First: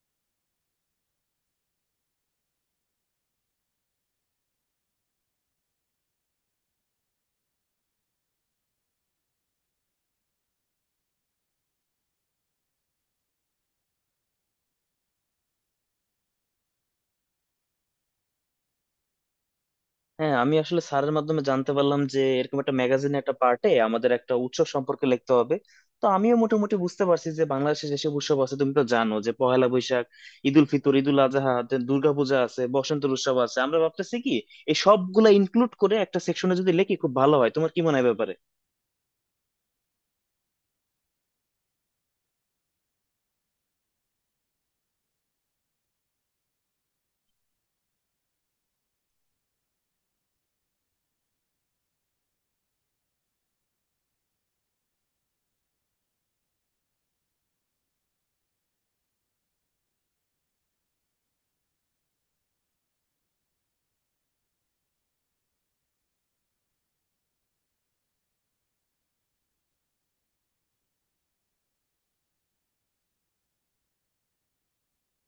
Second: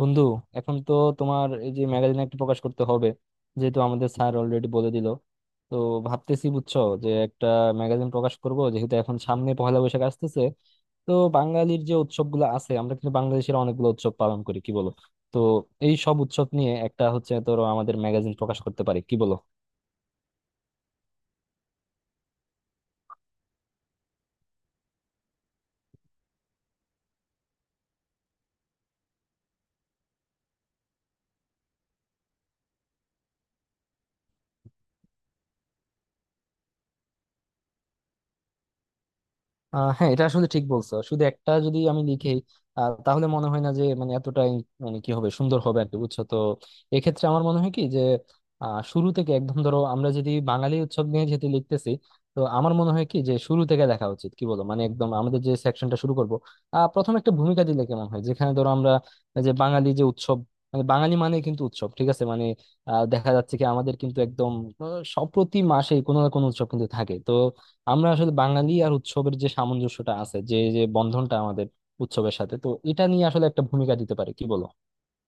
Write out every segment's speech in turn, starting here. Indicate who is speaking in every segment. Speaker 1: বন্ধু, এখন তো তোমার এই যে ম্যাগাজিন একটা প্রকাশ করতে হবে, যেহেতু আমাদের স্যার অলরেডি বলে দিল। তো ভাবতেছি বুঝছো যে একটা ম্যাগাজিন প্রকাশ করব, যেহেতু এখন সামনে পহেলা বৈশাখ আসতেছে। তো বাঙালির যে উৎসবগুলো আছে, আমরা কিন্তু বাংলাদেশের অনেকগুলো উৎসব পালন করি, কি বলো? তো এই সব উৎসব নিয়ে একটা হচ্ছে ধরো আমাদের ম্যাগাজিন প্রকাশ করতে পারি, কি বলো?
Speaker 2: হ্যাঁ, আমি আসলে স্যারের মাধ্যমে জানতে পারলাম যে এরকম একটা ম্যাগাজিনে একটা পার্টে আমাদের একটা উৎসব সম্পর্কে লিখতে হবে। তো আমিও মোটামুটি বুঝতে পারছি যে বাংলাদেশে যেসব উৎসব আছে, তুমি তো জানো যে পহেলা বৈশাখ, ঈদ উল ফিতর, ঈদ উল আজহা, তে দুর্গাপূজা আছে, বসন্তের উৎসব আছে। আমরা ভাবতেছি কি এই সবগুলা ইনক্লুড করে একটা সেকশনে যদি লিখি খুব ভালো হয়, তোমার কি মনে হয় ব্যাপারে?
Speaker 1: হ্যাঁ, এটা আসলে ঠিক বলছো, শুধু একটা যদি আমি লিখি তাহলে মনে হয় না যে মানে এতটাই মানে কি হবে সুন্দর হবে আর কি, বুঝছো তো। এক্ষেত্রে আমার মনে হয় কি যে শুরু থেকে একদম ধরো আমরা যদি বাঙালি উৎসব নিয়ে যেহেতু লিখতেছি, তো আমার মনে হয় কি যে শুরু থেকে দেখা উচিত, কি বলো, মানে একদম আমাদের যে সেকশনটা শুরু করবো প্রথম একটা ভূমিকা দিলে কেমন হয়, যেখানে ধরো আমরা যে বাঙালি যে উৎসব মানে, বাঙালি মানে কিন্তু উৎসব, ঠিক আছে, মানে দেখা যাচ্ছে কি আমাদের কিন্তু একদম আহ, সব প্রতি মাসেই কোনো না কোনো উৎসব কিন্তু থাকে। তো আমরা আসলে বাঙালি আর উৎসবের যে সামঞ্জস্যটা আছে, যে যে বন্ধনটা আমাদের উৎসবের সাথে, তো এটা নিয়ে আসলে একটা ভূমিকা দিতে পারে, কি বলো?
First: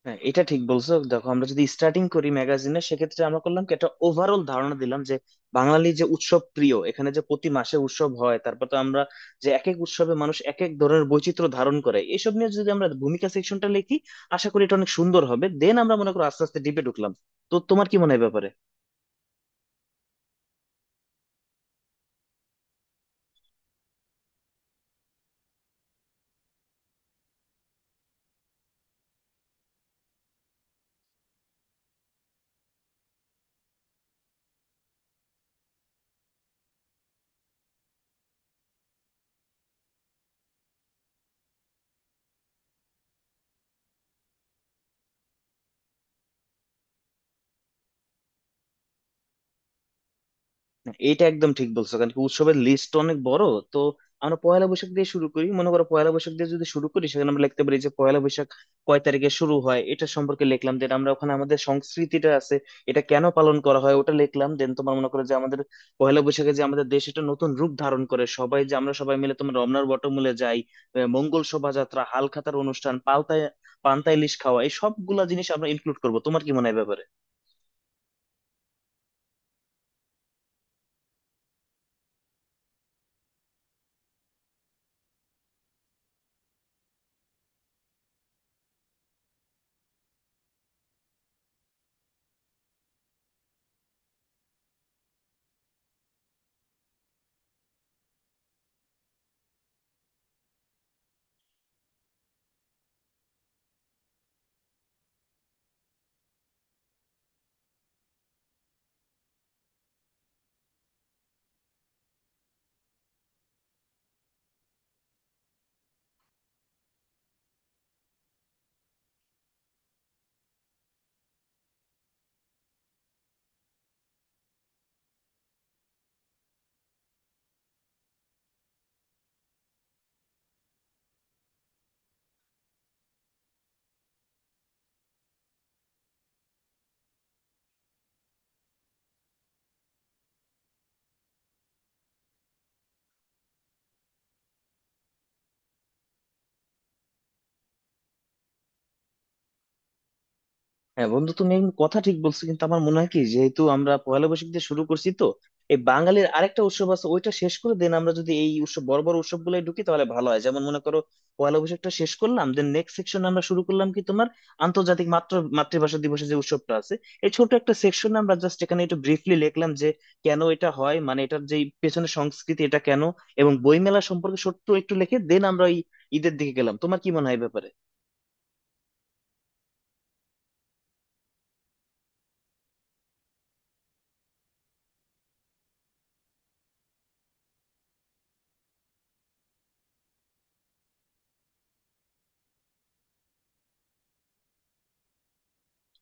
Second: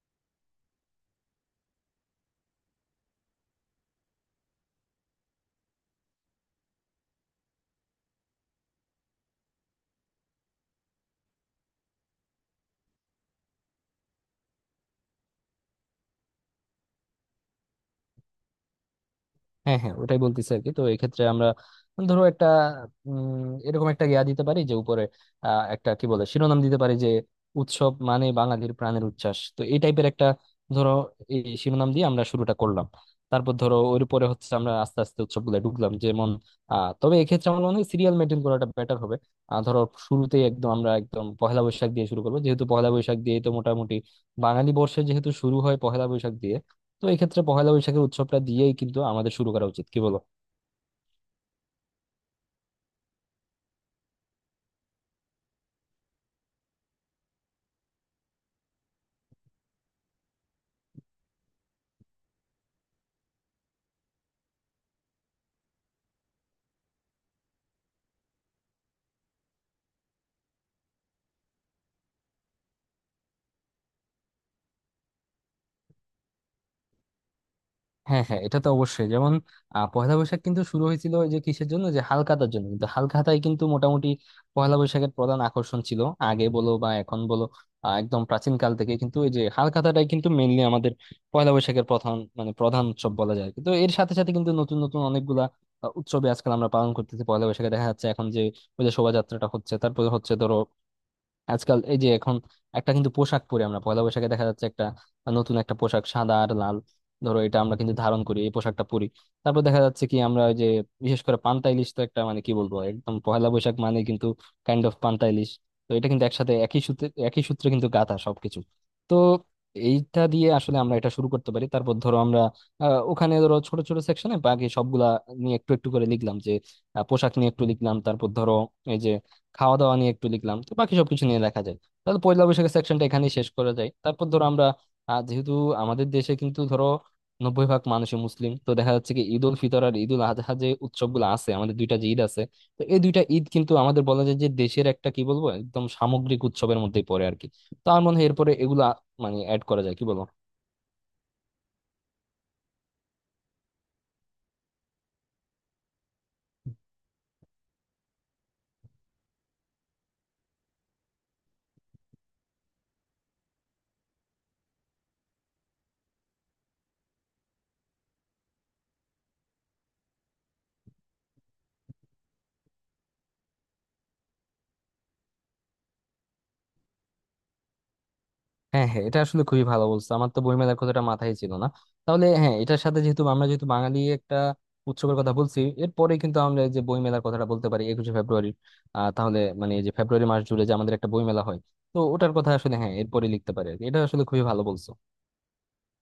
Speaker 2: হ্যাঁ, এটা ঠিক বলছো। দেখো, আমরা যদি স্টার্টিং করি ম্যাগাজিনে সেক্ষেত্রে আমরা করলাম কি একটা ওভারঅল ধারণা দিলাম যে বাঙালি যে উৎসব প্রিয়, এখানে যে প্রতি মাসে উৎসব হয়। তারপর তো আমরা যে এক এক উৎসবে মানুষ এক এক ধরনের বৈচিত্র্য ধারণ করে, এইসব নিয়ে যদি আমরা ভূমিকা সেকশনটা লিখি আশা করি এটা অনেক সুন্দর হবে। দেন আমরা মনে করো আস্তে আস্তে ডিপে ঢুকলাম। তো তোমার কি মনে হয় এ ব্যাপারে?
Speaker 1: হ্যাঁ, হ্যাঁ, ওটাই বলতেছি আর কি। তো এক্ষেত্রে আমরা ধরো একটা এরকম একটা ইয়া দিতে পারি যে উপরে একটা কি বলে শিরোনাম দিতে পারি যে উৎসব মানে বাঙালির প্রাণের উচ্ছ্বাস, তো এই টাইপের একটা ধরো এই শিরোনাম দিয়ে আমরা শুরুটা করলাম। তারপর ধরো ওর উপরে হচ্ছে আমরা আস্তে আস্তে উৎসবগুলো ঢুকলাম, যেমন তবে এক্ষেত্রে আমার মনে হয় সিরিয়াল মেনটেন করাটা বেটার হবে। ধরো শুরুতেই একদম আমরা একদম পহেলা বৈশাখ দিয়ে শুরু করবো, যেহেতু পহেলা বৈশাখ দিয়ে তো মোটামুটি বাঙালি বর্ষে যেহেতু শুরু হয় পহেলা বৈশাখ দিয়ে। তো এই ক্ষেত্রে পহেলা বৈশাখের উৎসবটা দিয়েই কিন্তু আমাদের শুরু করা উচিত, কি বলো?
Speaker 2: এটা একদম ঠিক বলছো, কারণ কি উৎসবের লিস্ট অনেক বড়। তো আমরা পয়লা বৈশাখ দিয়ে শুরু করি। মনে করো পয়লা বৈশাখ দিয়ে যদি শুরু করি সেখানে আমরা লিখতে পারি যে পয়লা বৈশাখ কয় তারিখে শুরু হয় এটা সম্পর্কে লিখলাম। দেন আমরা ওখানে আমাদের সংস্কৃতিটা আছে, এটা কেন পালন করা হয় ওটা লিখলাম। দেন তোমার মনে করো যে আমাদের পয়লা বৈশাখে যে আমাদের দেশ এটা নতুন রূপ ধারণ করে, সবাই যে আমরা সবাই মিলে তোমার রমনার বটমূলে যাই, মঙ্গল শোভাযাত্রা, হালখাতার অনুষ্ঠান পাল্টায়, পান্তা ইলিশ খাওয়া, এই সবগুলা জিনিস আমরা ইনক্লুড করবো। তোমার কি মনে হয় এ ব্যাপারে?
Speaker 1: হ্যাঁ, হ্যাঁ, এটা তো অবশ্যই, যেমন পহেলা বৈশাখ কিন্তু শুরু হয়েছিল ওই যে কিসের জন্য, যে হালখাতার জন্য, কিন্তু হালখাতাই কিন্তু মোটামুটি পহেলা বৈশাখের প্রধান আকর্ষণ ছিল, আগে বলো বা এখন বলো। একদম প্রাচীন কাল থেকে কিন্তু এই যে হালখাতাটাই কিন্তু মেইনলি আমাদের পয়লা বৈশাখের প্রধান, মানে প্রধান উৎসব বলা যায়, কিন্তু এর সাথে সাথে কিন্তু নতুন নতুন অনেকগুলা উৎসবে আজকাল আমরা পালন করতেছি পয়লা বৈশাখে। দেখা যাচ্ছে এখন যে ওই যে শোভাযাত্রাটা হচ্ছে, তারপরে হচ্ছে ধরো আজকাল এই যে এখন একটা কিন্তু পোশাক পরি আমরা পয়লা বৈশাখে, দেখা যাচ্ছে একটা নতুন একটা পোশাক, সাদা আর লাল। ধরো এটা আমরা কিন্তু ধারণ করি, এই পোশাকটা পরি। তারপর দেখা যাচ্ছে কি আমরা ওই যে বিশেষ করে পান্তা ইলিশ, তো একটা মানে কি বলবো, একদম পয়লা বৈশাখ মানে কিন্তু কাইন্ড অফ পান্তা ইলিশ। তো এটা কিন্তু একসাথে একই সূত্রে কিন্তু গাঁথা সবকিছু। তো এইটা দিয়ে আসলে আমরা এটা শুরু করতে পারি। তারপর ধরো আমরা ওখানে ধরো ছোট ছোট সেকশনে বাকি সবগুলা নিয়ে একটু একটু করে লিখলাম, যে পোশাক নিয়ে একটু লিখলাম, তারপর ধরো এই যে খাওয়া দাওয়া নিয়ে একটু লিখলাম, তো বাকি সবকিছু নিয়ে লেখা যায়। তাহলে পয়লা বৈশাখের সেকশনটা এখানেই শেষ করা যায়। তারপর ধরো আমরা যেহেতু আমাদের দেশে কিন্তু ধরো 90 ভাগ মানুষই মুসলিম, তো দেখা যাচ্ছে কি ঈদ উল ফিতর আর ঈদ উল আজহা যে উৎসবগুলো আছে, আমাদের দুইটা যে ঈদ আছে, তো এই দুইটা ঈদ কিন্তু আমাদের বলা যায় যে দেশের একটা কি বলবো একদম সামগ্রিক উৎসবের মধ্যেই পড়ে আর কি। তো আমার মনে হয় এরপরে এগুলা মানে অ্যাড করা যায়, কি বলো?
Speaker 2: হ্যাঁ বন্ধু, তুমি একদম কথা ঠিক বলছো, কিন্তু আমার মনে হয় কি যেহেতু আমরা পয়লা বৈশাখ দিয়ে শুরু করছি, তো এই বাঙালির আরেকটা উৎসব আছে ওইটা শেষ করে দেন আমরা যদি এই উৎসব বড় বড় উৎসব গুলো ঢুকি তাহলে ভালো হয়। যেমন মনে করো পয়লা বৈশাখটা শেষ করলাম, দেন নেক্সট সেকশন আমরা শুরু করলাম কি তোমার আন্তর্জাতিক মাতৃভাষা দিবসের যে উৎসবটা আছে, এই ছোট একটা সেকশন আমরা জাস্ট এখানে একটু ব্রিফলি লিখলাম যে কেন এটা হয়, মানে এটার যে পেছনে সংস্কৃতি, এটা কেন, এবং বইমেলা সম্পর্কে ছোট্ট একটু লিখে দেন আমরা ওই ঈদের দিকে গেলাম। তোমার কি মনে হয় এই ব্যাপারে?
Speaker 1: হ্যাঁ, হ্যাঁ, এটা আসলে খুবই ভালো বলছো, আমার তো বইমেলার কথাটা মাথায় ছিল না। তাহলে হ্যাঁ, এটার সাথে যেহেতু আমরা, যেহেতু বাঙালি একটা উৎসবের কথা বলছি, এরপরে কিন্তু আমরা এই যে বইমেলার কথাটা বলতে পারি, 21শে ফেব্রুয়ারি। তাহলে মানে এই যে ফেব্রুয়ারি মাস জুড়ে যে আমাদের একটা বইমেলা হয়, তো ওটার কথা আসলে হ্যাঁ এরপরে লিখতে পারি আর কি। এটা আসলে খুবই ভালো বলছো।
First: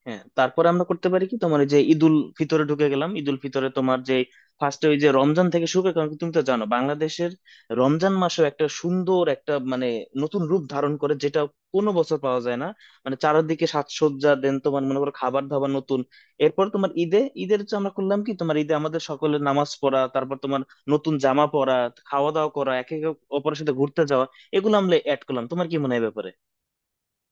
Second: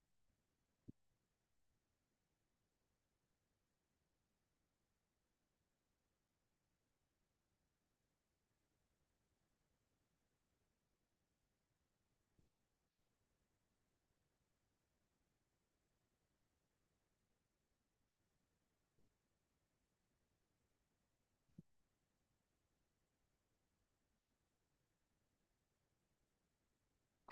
Speaker 2: হ্যাঁ, তারপরে আমরা করতে পারি কি তোমার ওই যে ঈদুল ফিতরে ঢুকে গেলাম। ঈদুল ফিতরে তোমার যে ফার্স্টে ওই যে রমজান থেকে শুরু করে, কারণ কি তুমি তো জানো বাংলাদেশের রমজান মাসও একটা সুন্দর একটা মানে নতুন রূপ ধারণ করে যেটা কোনো বছর পাওয়া যায় না। মানে চারিদিকে সাজসজ্জা, দেন তোমার মনে করো খাবার দাবার নতুন। এরপর তোমার ঈদে, ঈদের যে আমরা করলাম কি তোমার ঈদে আমাদের সকলের নামাজ পড়া, তারপর তোমার নতুন জামা পরা, খাওয়া দাওয়া করা, একে একে অপরের সাথে ঘুরতে যাওয়া, এগুলো আমরা অ্যাড করলাম। তোমার কি মনে হয় এ ব্যাপারে?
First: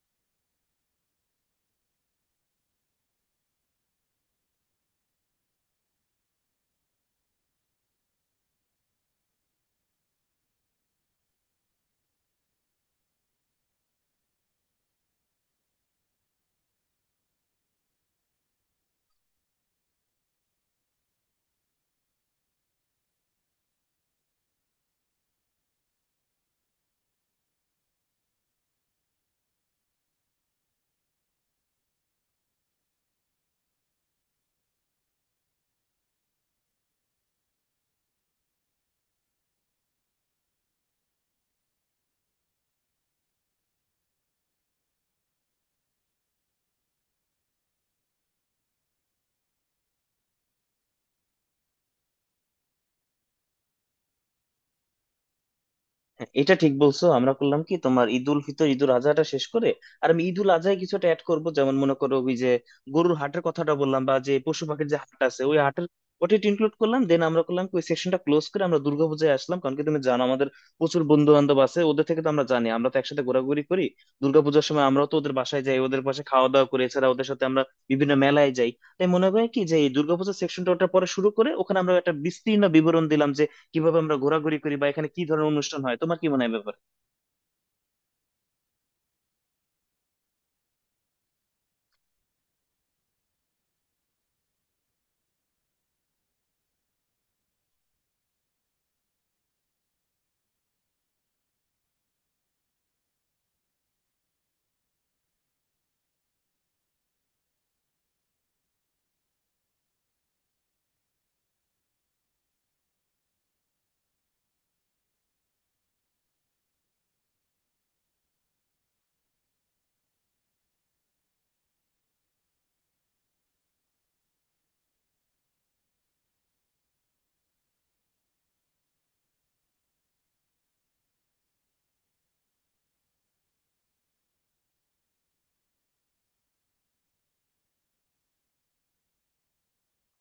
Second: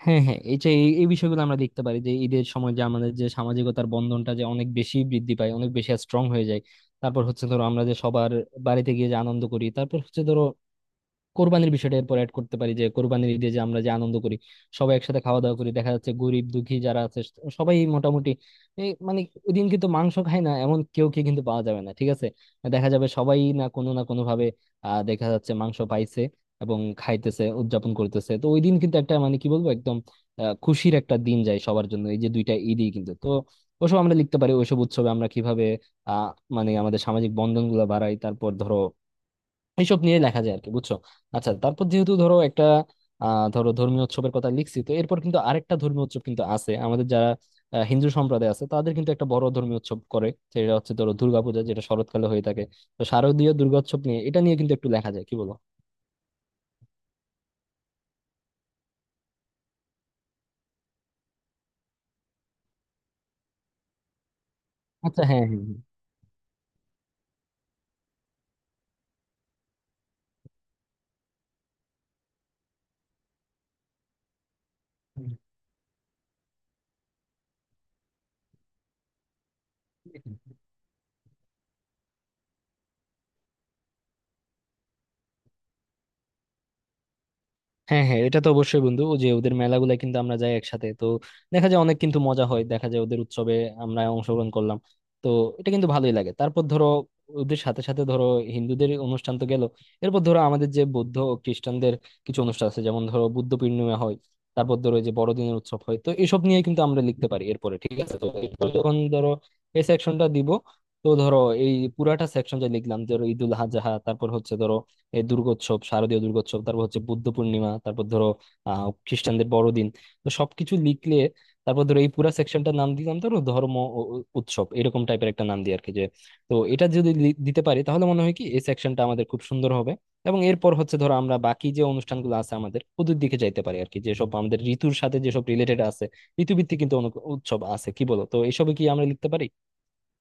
Speaker 1: হ্যাঁ, হ্যাঁ, এই যে এই এই বিষয়গুলো আমরা লিখতে পারি যে ঈদের সময় যে আমাদের যে সামাজিকতার বন্ধনটা যে অনেক বেশি বৃদ্ধি পায়, অনেক বেশি স্ট্রং হয়ে যায়। তারপর হচ্ছে ধরো আমরা যে সবার বাড়িতে গিয়ে যে আনন্দ করি। তারপর হচ্ছে ধরো কোরবানির বিষয়টা এরপর অ্যাড করতে পারি, যে কোরবানির ঈদে যে আমরা যে আনন্দ করি, সবাই একসাথে খাওয়া দাওয়া করি। দেখা যাচ্ছে গরিব দুঃখী যারা আছে সবাই মোটামুটি, এই মানে ওই দিন কিন্তু মাংস খায় না এমন কেউ কে কিন্তু পাওয়া যাবে না, ঠিক আছে। দেখা যাবে সবাই না কোনো না কোনো ভাবে দেখা যাচ্ছে মাংস পাইছে এবং খাইতেছে, উদযাপন করতেছে। তো ওই দিন কিন্তু একটা মানে কি বলবো একদম খুশির একটা দিন যায় সবার জন্য। এই যে দুইটা ঈদই কিন্তু তো ওসব আমরা লিখতে পারি, ওইসব উৎসবে আমরা কিভাবে আহ মানে আমাদের সামাজিক বন্ধন গুলা বাড়াই। তারপর ধরো এইসব নিয়ে লেখা যায় আর কি, বুঝছো। আচ্ছা, তারপর যেহেতু ধরো একটা ধরো ধর্মীয় উৎসবের কথা লিখছি, তো এরপর কিন্তু আরেকটা ধর্মীয় উৎসব কিন্তু আছে আমাদের যারা হিন্দু সম্প্রদায় আছে তাদের, কিন্তু একটা বড় ধর্মীয় উৎসব করে সেটা হচ্ছে ধরো দুর্গাপূজা, যেটা শরৎকালে হয়ে থাকে। তো শারদীয় দুর্গোৎসব নিয়ে, এটা নিয়ে কিন্তু একটু লেখা যায়, কি বলো?
Speaker 2: হ্যাঁ, এটা ঠিক বলছো। আমরা করলাম কি তোমার ঈদুল ফিতর ঈদুল আজহাটা শেষ করে, আর আমি ঈদুল আজহায় কিছুটা অ্যাড করব, যেমন মনে করো ওই যে গরুর হাটের কথাটা বললাম, বা যে পশু পাখির যে হাট
Speaker 1: আচ্ছা,
Speaker 2: আছে
Speaker 1: হ্যাঁ,
Speaker 2: ওই
Speaker 1: হ্যাঁ,
Speaker 2: হাটের ওটা ইনক্লুড করলাম। দেন আমরা করলাম কি ওই সেকশনটা ক্লোজ করে আমরা দুর্গাপূজায় আসলাম, কারণ কি তুমি জানো আমাদের প্রচুর বন্ধু বান্ধব আছে, ওদের থেকে তো আমরা জানি, আমরা তো একসাথে ঘোরাঘুরি করি। দুর্গাপূজার সময় আমরাও তো ওদের
Speaker 1: হ্যাঁ।
Speaker 2: বাসায় যাই, ওদের পাশে খাওয়া দাওয়া করি, এছাড়া ওদের সাথে আমরা বিভিন্ন মেলায় যাই। তাই মনে হয় কি যে এই দুর্গাপূজার সেকশনটা ওটা পরে শুরু করে ওখানে আমরা একটা বিস্তীর্ণ বিবরণ দিলাম কিভাবে আমরা ঘোরাঘুরি করি বা এখানে কি ধরনের অনুষ্ঠান হয়। তোমার কি মনে হয় এ ব্যাপারে?
Speaker 1: হ্যাঁ, হ্যাঁ, এটা তো অবশ্যই বন্ধু, ও যে ওদের মেলাগুলা কিন্তু আমরা যাই একসাথে, তো দেখা যায় অনেক কিন্তু মজা হয়, দেখা যায় ওদের উৎসবে আমরা অংশগ্রহণ করলাম। তো এটা কিন্তু ভালোই লাগে। তারপর ধরো ওদের সাথে সাথে ধরো হিন্দুদের অনুষ্ঠান তো গেল, এরপর ধরো আমাদের যে বৌদ্ধ ও খ্রিস্টানদের কিছু অনুষ্ঠান আছে, যেমন ধরো বুদ্ধ পূর্ণিমা হয়, তারপর ধরো এই যে বড়দিনের উৎসব হয়, তো এসব নিয়ে কিন্তু আমরা লিখতে পারি এরপরে, ঠিক আছে। তো এরপর যখন ধরো এই সেকশনটা দিব, তো ধরো এই পুরাটা সেকশন যা লিখলাম ধরো ঈদুল আজহা, তারপর হচ্ছে ধরো এই দুর্গোৎসব, শারদীয় দুর্গোৎসব, তারপর হচ্ছে বুদ্ধ পূর্ণিমা, তারপর ধরো খ্রিস্টানদের বড়দিন, তো সবকিছু লিখলে তারপর ধরো এই পুরা সেকশনটার নাম দিলাম ধরো ধর্ম ও উৎসব, এরকম টাইপের একটা নাম দিই আর কি। যে তো এটা যদি দিতে পারি তাহলে মনে হয় কি এই সেকশনটা আমাদের খুব সুন্দর হবে। এবং এরপর হচ্ছে ধরো আমরা বাকি যে অনুষ্ঠানগুলো আছে আমাদের, ওদের দিকে যাইতে পারি আর কি, যেসব আমাদের ঋতুর সাথে যেসব রিলেটেড আছে। ঋতুভিত্তিক কিন্তু অনেক উৎসব আছে, কি বলো, তো এসবে কি আমরা লিখতে পারি?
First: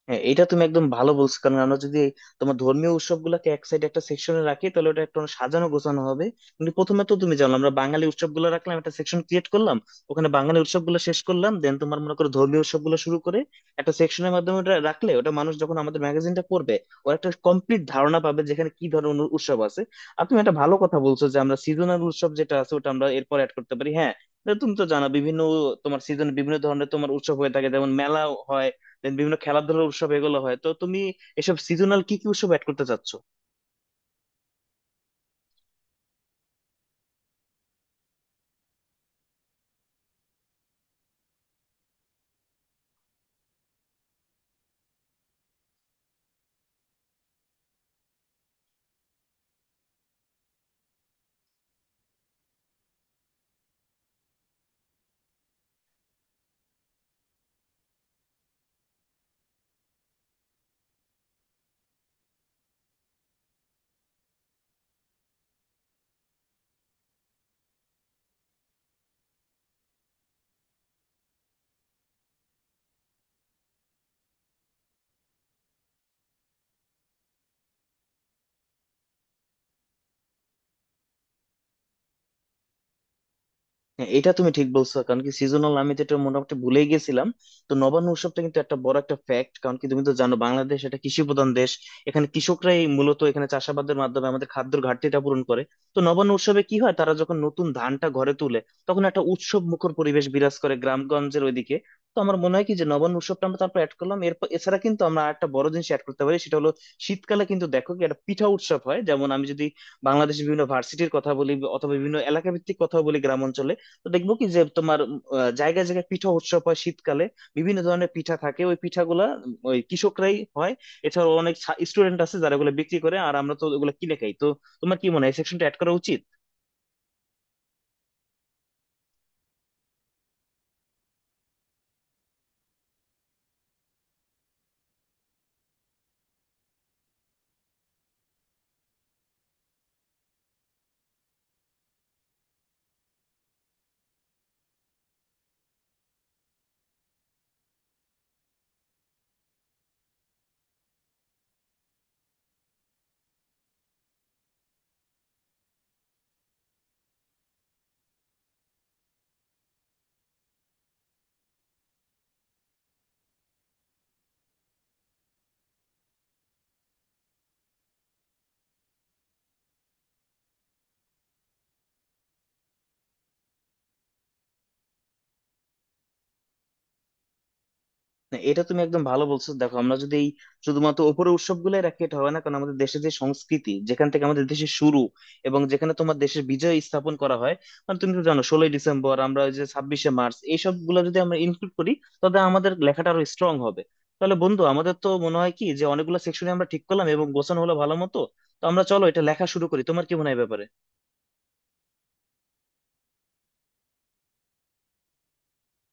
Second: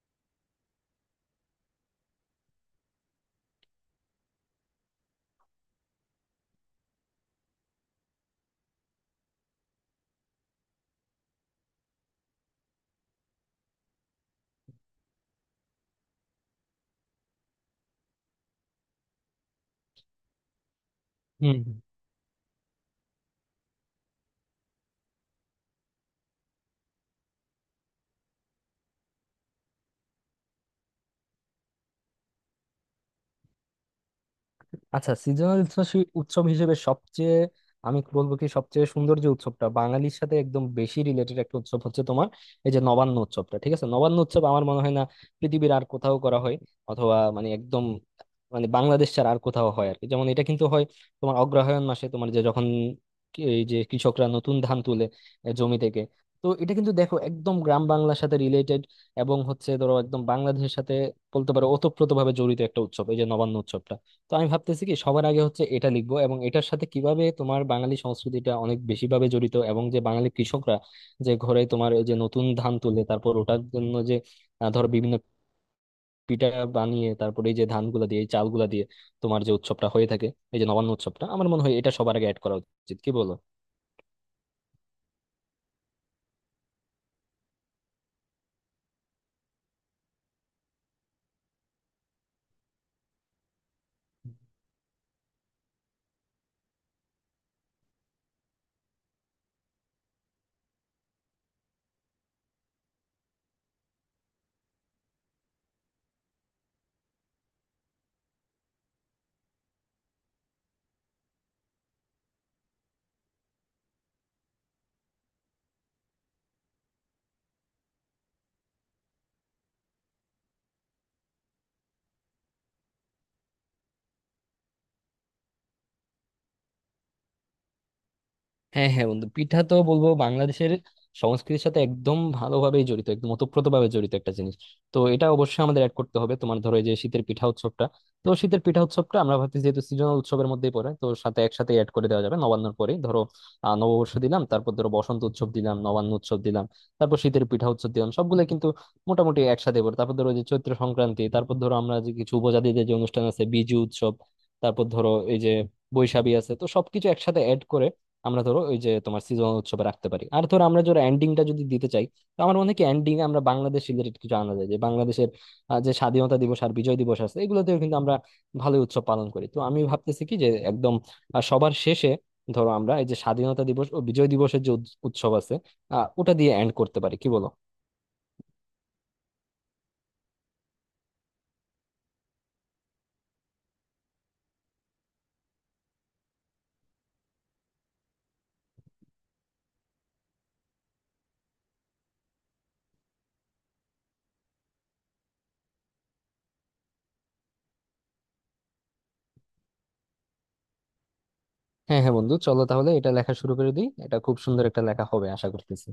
Speaker 2: হ্যাঁ, এটা তুমি একদম ভালো বলছো। কারণ আমরা যদি তোমার ধর্মীয় উৎসবগুলোকে এক সাইডে একটা সেকশনে রাখি তাহলে ওটা একটু সাজানো গোছানো হবে। কিন্তু প্রথমে তো তুমি জানো আমরা বাঙালি উৎসবগুলো রাখলাম, একটা সেকশন ক্রিয়েট করলাম, ওখানে বাঙালি উৎসবগুলো শেষ করলাম। দেন তোমার মনে করো ধর্মীয় উৎসবগুলো শুরু করে একটা সেকশনের মাধ্যমে ওটা রাখলে ওটা মানুষ যখন আমাদের ম্যাগাজিনটা পড়বে, ওর একটা কমপ্লিট ধারণা পাবে যেখানে কি ধরনের উৎসব আছে। আর তুমি একটা ভালো কথা বলছো যে আমরা
Speaker 1: হুম।
Speaker 2: সিজনাল উৎসব যেটা আছে ওটা আমরা এরপর অ্যাড করতে পারি। হ্যাঁ, তুমি তো জানো বিভিন্ন তোমার সিজনে বিভিন্ন ধরনের তোমার উৎসব হয়ে থাকে, যেমন মেলা হয়, দেন বিভিন্ন খেলাধুলার উৎসব, এগুলো হয়। তো তুমি এসব সিজনাল কি কি উৎসব অ্যাড করতে চাচ্ছ?
Speaker 1: আচ্ছা, সিজনাল উৎসব হিসেবে সবচেয়ে আমি বলবো কি, সবচেয়ে সুন্দর যে উৎসবটা বাঙালির সাথে একদম বেশি রিলেটেড একটা উৎসব হচ্ছে তোমার এই যে নবান্ন উৎসবটা, ঠিক আছে। নবান্ন উৎসব আমার মনে হয় না পৃথিবীর আর কোথাও করা হয়, অথবা মানে একদম মানে বাংলাদেশ ছাড়া আর কোথাও হয় আর কি। যেমন এটা কিন্তু হয় তোমার অগ্রহায়ণ মাসে, তোমার যে যখন এই যে কৃষকরা নতুন ধান তুলে জমি থেকে। তো এটা কিন্তু দেখো একদম গ্রাম বাংলার সাথে রিলেটেড এবং হচ্ছে ধরো একদম বাংলাদেশের সাথে বলতে পারো ওতপ্রোতভাবে জড়িত একটা উৎসব, এই যে নবান্ন উৎসবটা। তো আমি ভাবতেছি কি সবার আগে হচ্ছে এটা লিখবো, এবং এটার সাথে কিভাবে তোমার বাঙালি সংস্কৃতিটা অনেক বেশি ভাবে জড়িত, এবং যে বাঙালি কৃষকরা যে ঘরে তোমার এই যে নতুন ধান তুলে তারপর ওটার জন্য যে ধরো বিভিন্ন পিঠা বানিয়ে তারপরে এই যে ধানগুলা দিয়ে এই চালগুলা দিয়ে তোমার যে উৎসবটা হয়ে থাকে, এই যে নবান্ন উৎসবটা, আমার মনে হয় এটা সবার আগে অ্যাড করা উচিত, কি বলো?
Speaker 2: হ্যাঁ, এটা তুমি ঠিক বলছো। কারণ কি সিজনাল আমি তো এটা মোটামুটি ভুলেই গেছিলাম। তো নবান্ন উৎসবটা কিন্তু একটা বড় একটা ফ্যাক্ট, কারণ কি তুমি তো জানো বাংলাদেশ এটা কৃষি প্রধান দেশ, এখানে কৃষকরাই মূলত এখানে চাষাবাদের মাধ্যমে আমাদের খাদ্যের ঘাটতিটা পূরণ করে। তো নবান্ন উৎসবে কি হয়, তারা যখন নতুন ধানটা ঘরে তুলে তখন একটা উৎসব মুখর পরিবেশ বিরাজ করে গ্রামগঞ্জের ওইদিকে। তো আমার মনে হয় কি যে নবান্ন উৎসবটা আমরা তারপর অ্যাড করলাম। এরপর এছাড়া কিন্তু আমরা একটা বড় জিনিস অ্যাড করতে পারি, সেটা হলো শীতকালে কিন্তু দেখো কি একটা পিঠা উৎসব হয়। যেমন আমি যদি বাংলাদেশের বিভিন্ন ভার্সিটির কথা বলি অথবা বিভিন্ন এলাকা ভিত্তিক কথা বলি গ্রাম অঞ্চলে, তো দেখবো কি যে তোমার জায়গায় জায়গায় পিঠা উৎসব হয় শীতকালে। বিভিন্ন ধরনের পিঠা থাকে, ওই পিঠাগুলা ওই কৃষকরাই হয়। এছাড়াও অনেক স্টুডেন্ট আছে যারা ওগুলো বিক্রি করে আর আমরা তো ওগুলো কিনে খাই। তো তোমার কি মনে হয় এই সেকশনটা অ্যাড করা উচিত?
Speaker 1: হ্যাঁ, হ্যাঁ, বন্ধু, পিঠা তো বলবো বাংলাদেশের সংস্কৃতির সাথে একদম ভালোভাবেই জড়িত, একদম ওতপ্রোত ভাবে জড়িত একটা জিনিস। তো এটা অবশ্যই আমাদের অ্যাড করতে হবে, তোমার ধরো এই যে শীতের পিঠা উৎসবটা। তো শীতের পিঠা উৎসবটা আমরা ভাবছি যেহেতু সিজনাল উৎসবের মধ্যেই পড়ে, তো সাথে একসাথে অ্যাড করে দেওয়া যাবে নবান্নর পরে। ধরো নববর্ষ দিলাম, তারপর ধরো বসন্ত উৎসব দিলাম, নবান্ন উৎসব দিলাম, তারপর শীতের পিঠা উৎসব দিলাম, সবগুলো কিন্তু মোটামুটি একসাথে পড়ে। তারপর ধরো যে চৈত্র সংক্রান্তি, তারপর ধরো আমরা যে কিছু উপজাতিদের যে অনুষ্ঠান আছে বিজু উৎসব, তারপর ধরো এই যে বৈশাখী আছে, তো সবকিছু একসাথে অ্যাড করে আমরা ধরো ওই যে তোমার সিজনাল উৎসবে রাখতে পারি। আর ধরো আমরা ধরো এন্ডিংটা যদি দিতে চাই, তো আমার মনে হয় কি এন্ডিং আমরা বাংলাদেশ রিলেটেড কিছু আনা যায়, যে বাংলাদেশের যে স্বাধীনতা দিবস আর বিজয় দিবস আছে, এগুলোতেও কিন্তু আমরা ভালোই উৎসব পালন করি। তো আমি ভাবতেছি কি যে একদম সবার শেষে ধরো আমরা এই যে স্বাধীনতা দিবস ও বিজয় দিবসের যে উৎসব আছে ওটা দিয়ে এন্ড করতে পারি, কি বলো?
Speaker 2: না, এটা তুমি একদম ভালো বলছো। দেখো, আমরা যদি এই শুধুমাত্র উপরের উৎসব গুলাই রাখি এটা হবে না, কারণ আমাদের দেশের যে সংস্কৃতি, যেখান থেকে আমাদের দেশের শুরু এবং যেখানে তোমার দেশের বিজয় স্থাপন করা হয়, মানে তুমি তো জানো 16ই ডিসেম্বর আমরা, ওই যে 26শে মার্চ, এইসব গুলো যদি আমরা ইনক্লুড করি তবে আমাদের লেখাটা আরো স্ট্রং হবে। তাহলে বন্ধু আমাদের তো মনে হয় কি যে অনেকগুলো সেকশনে আমরা ঠিক করলাম এবং গোছানো হলো ভালো মতো। তো আমরা চলো এটা লেখা শুরু করি, তোমার কি মনে হয় এ ব্যাপারে?
Speaker 1: হ্যাঁ, হ্যাঁ, বন্ধু, চলো তাহলে এটা লেখা শুরু করে দিই, এটা খুব সুন্দর একটা লেখা হবে আশা করতেছি।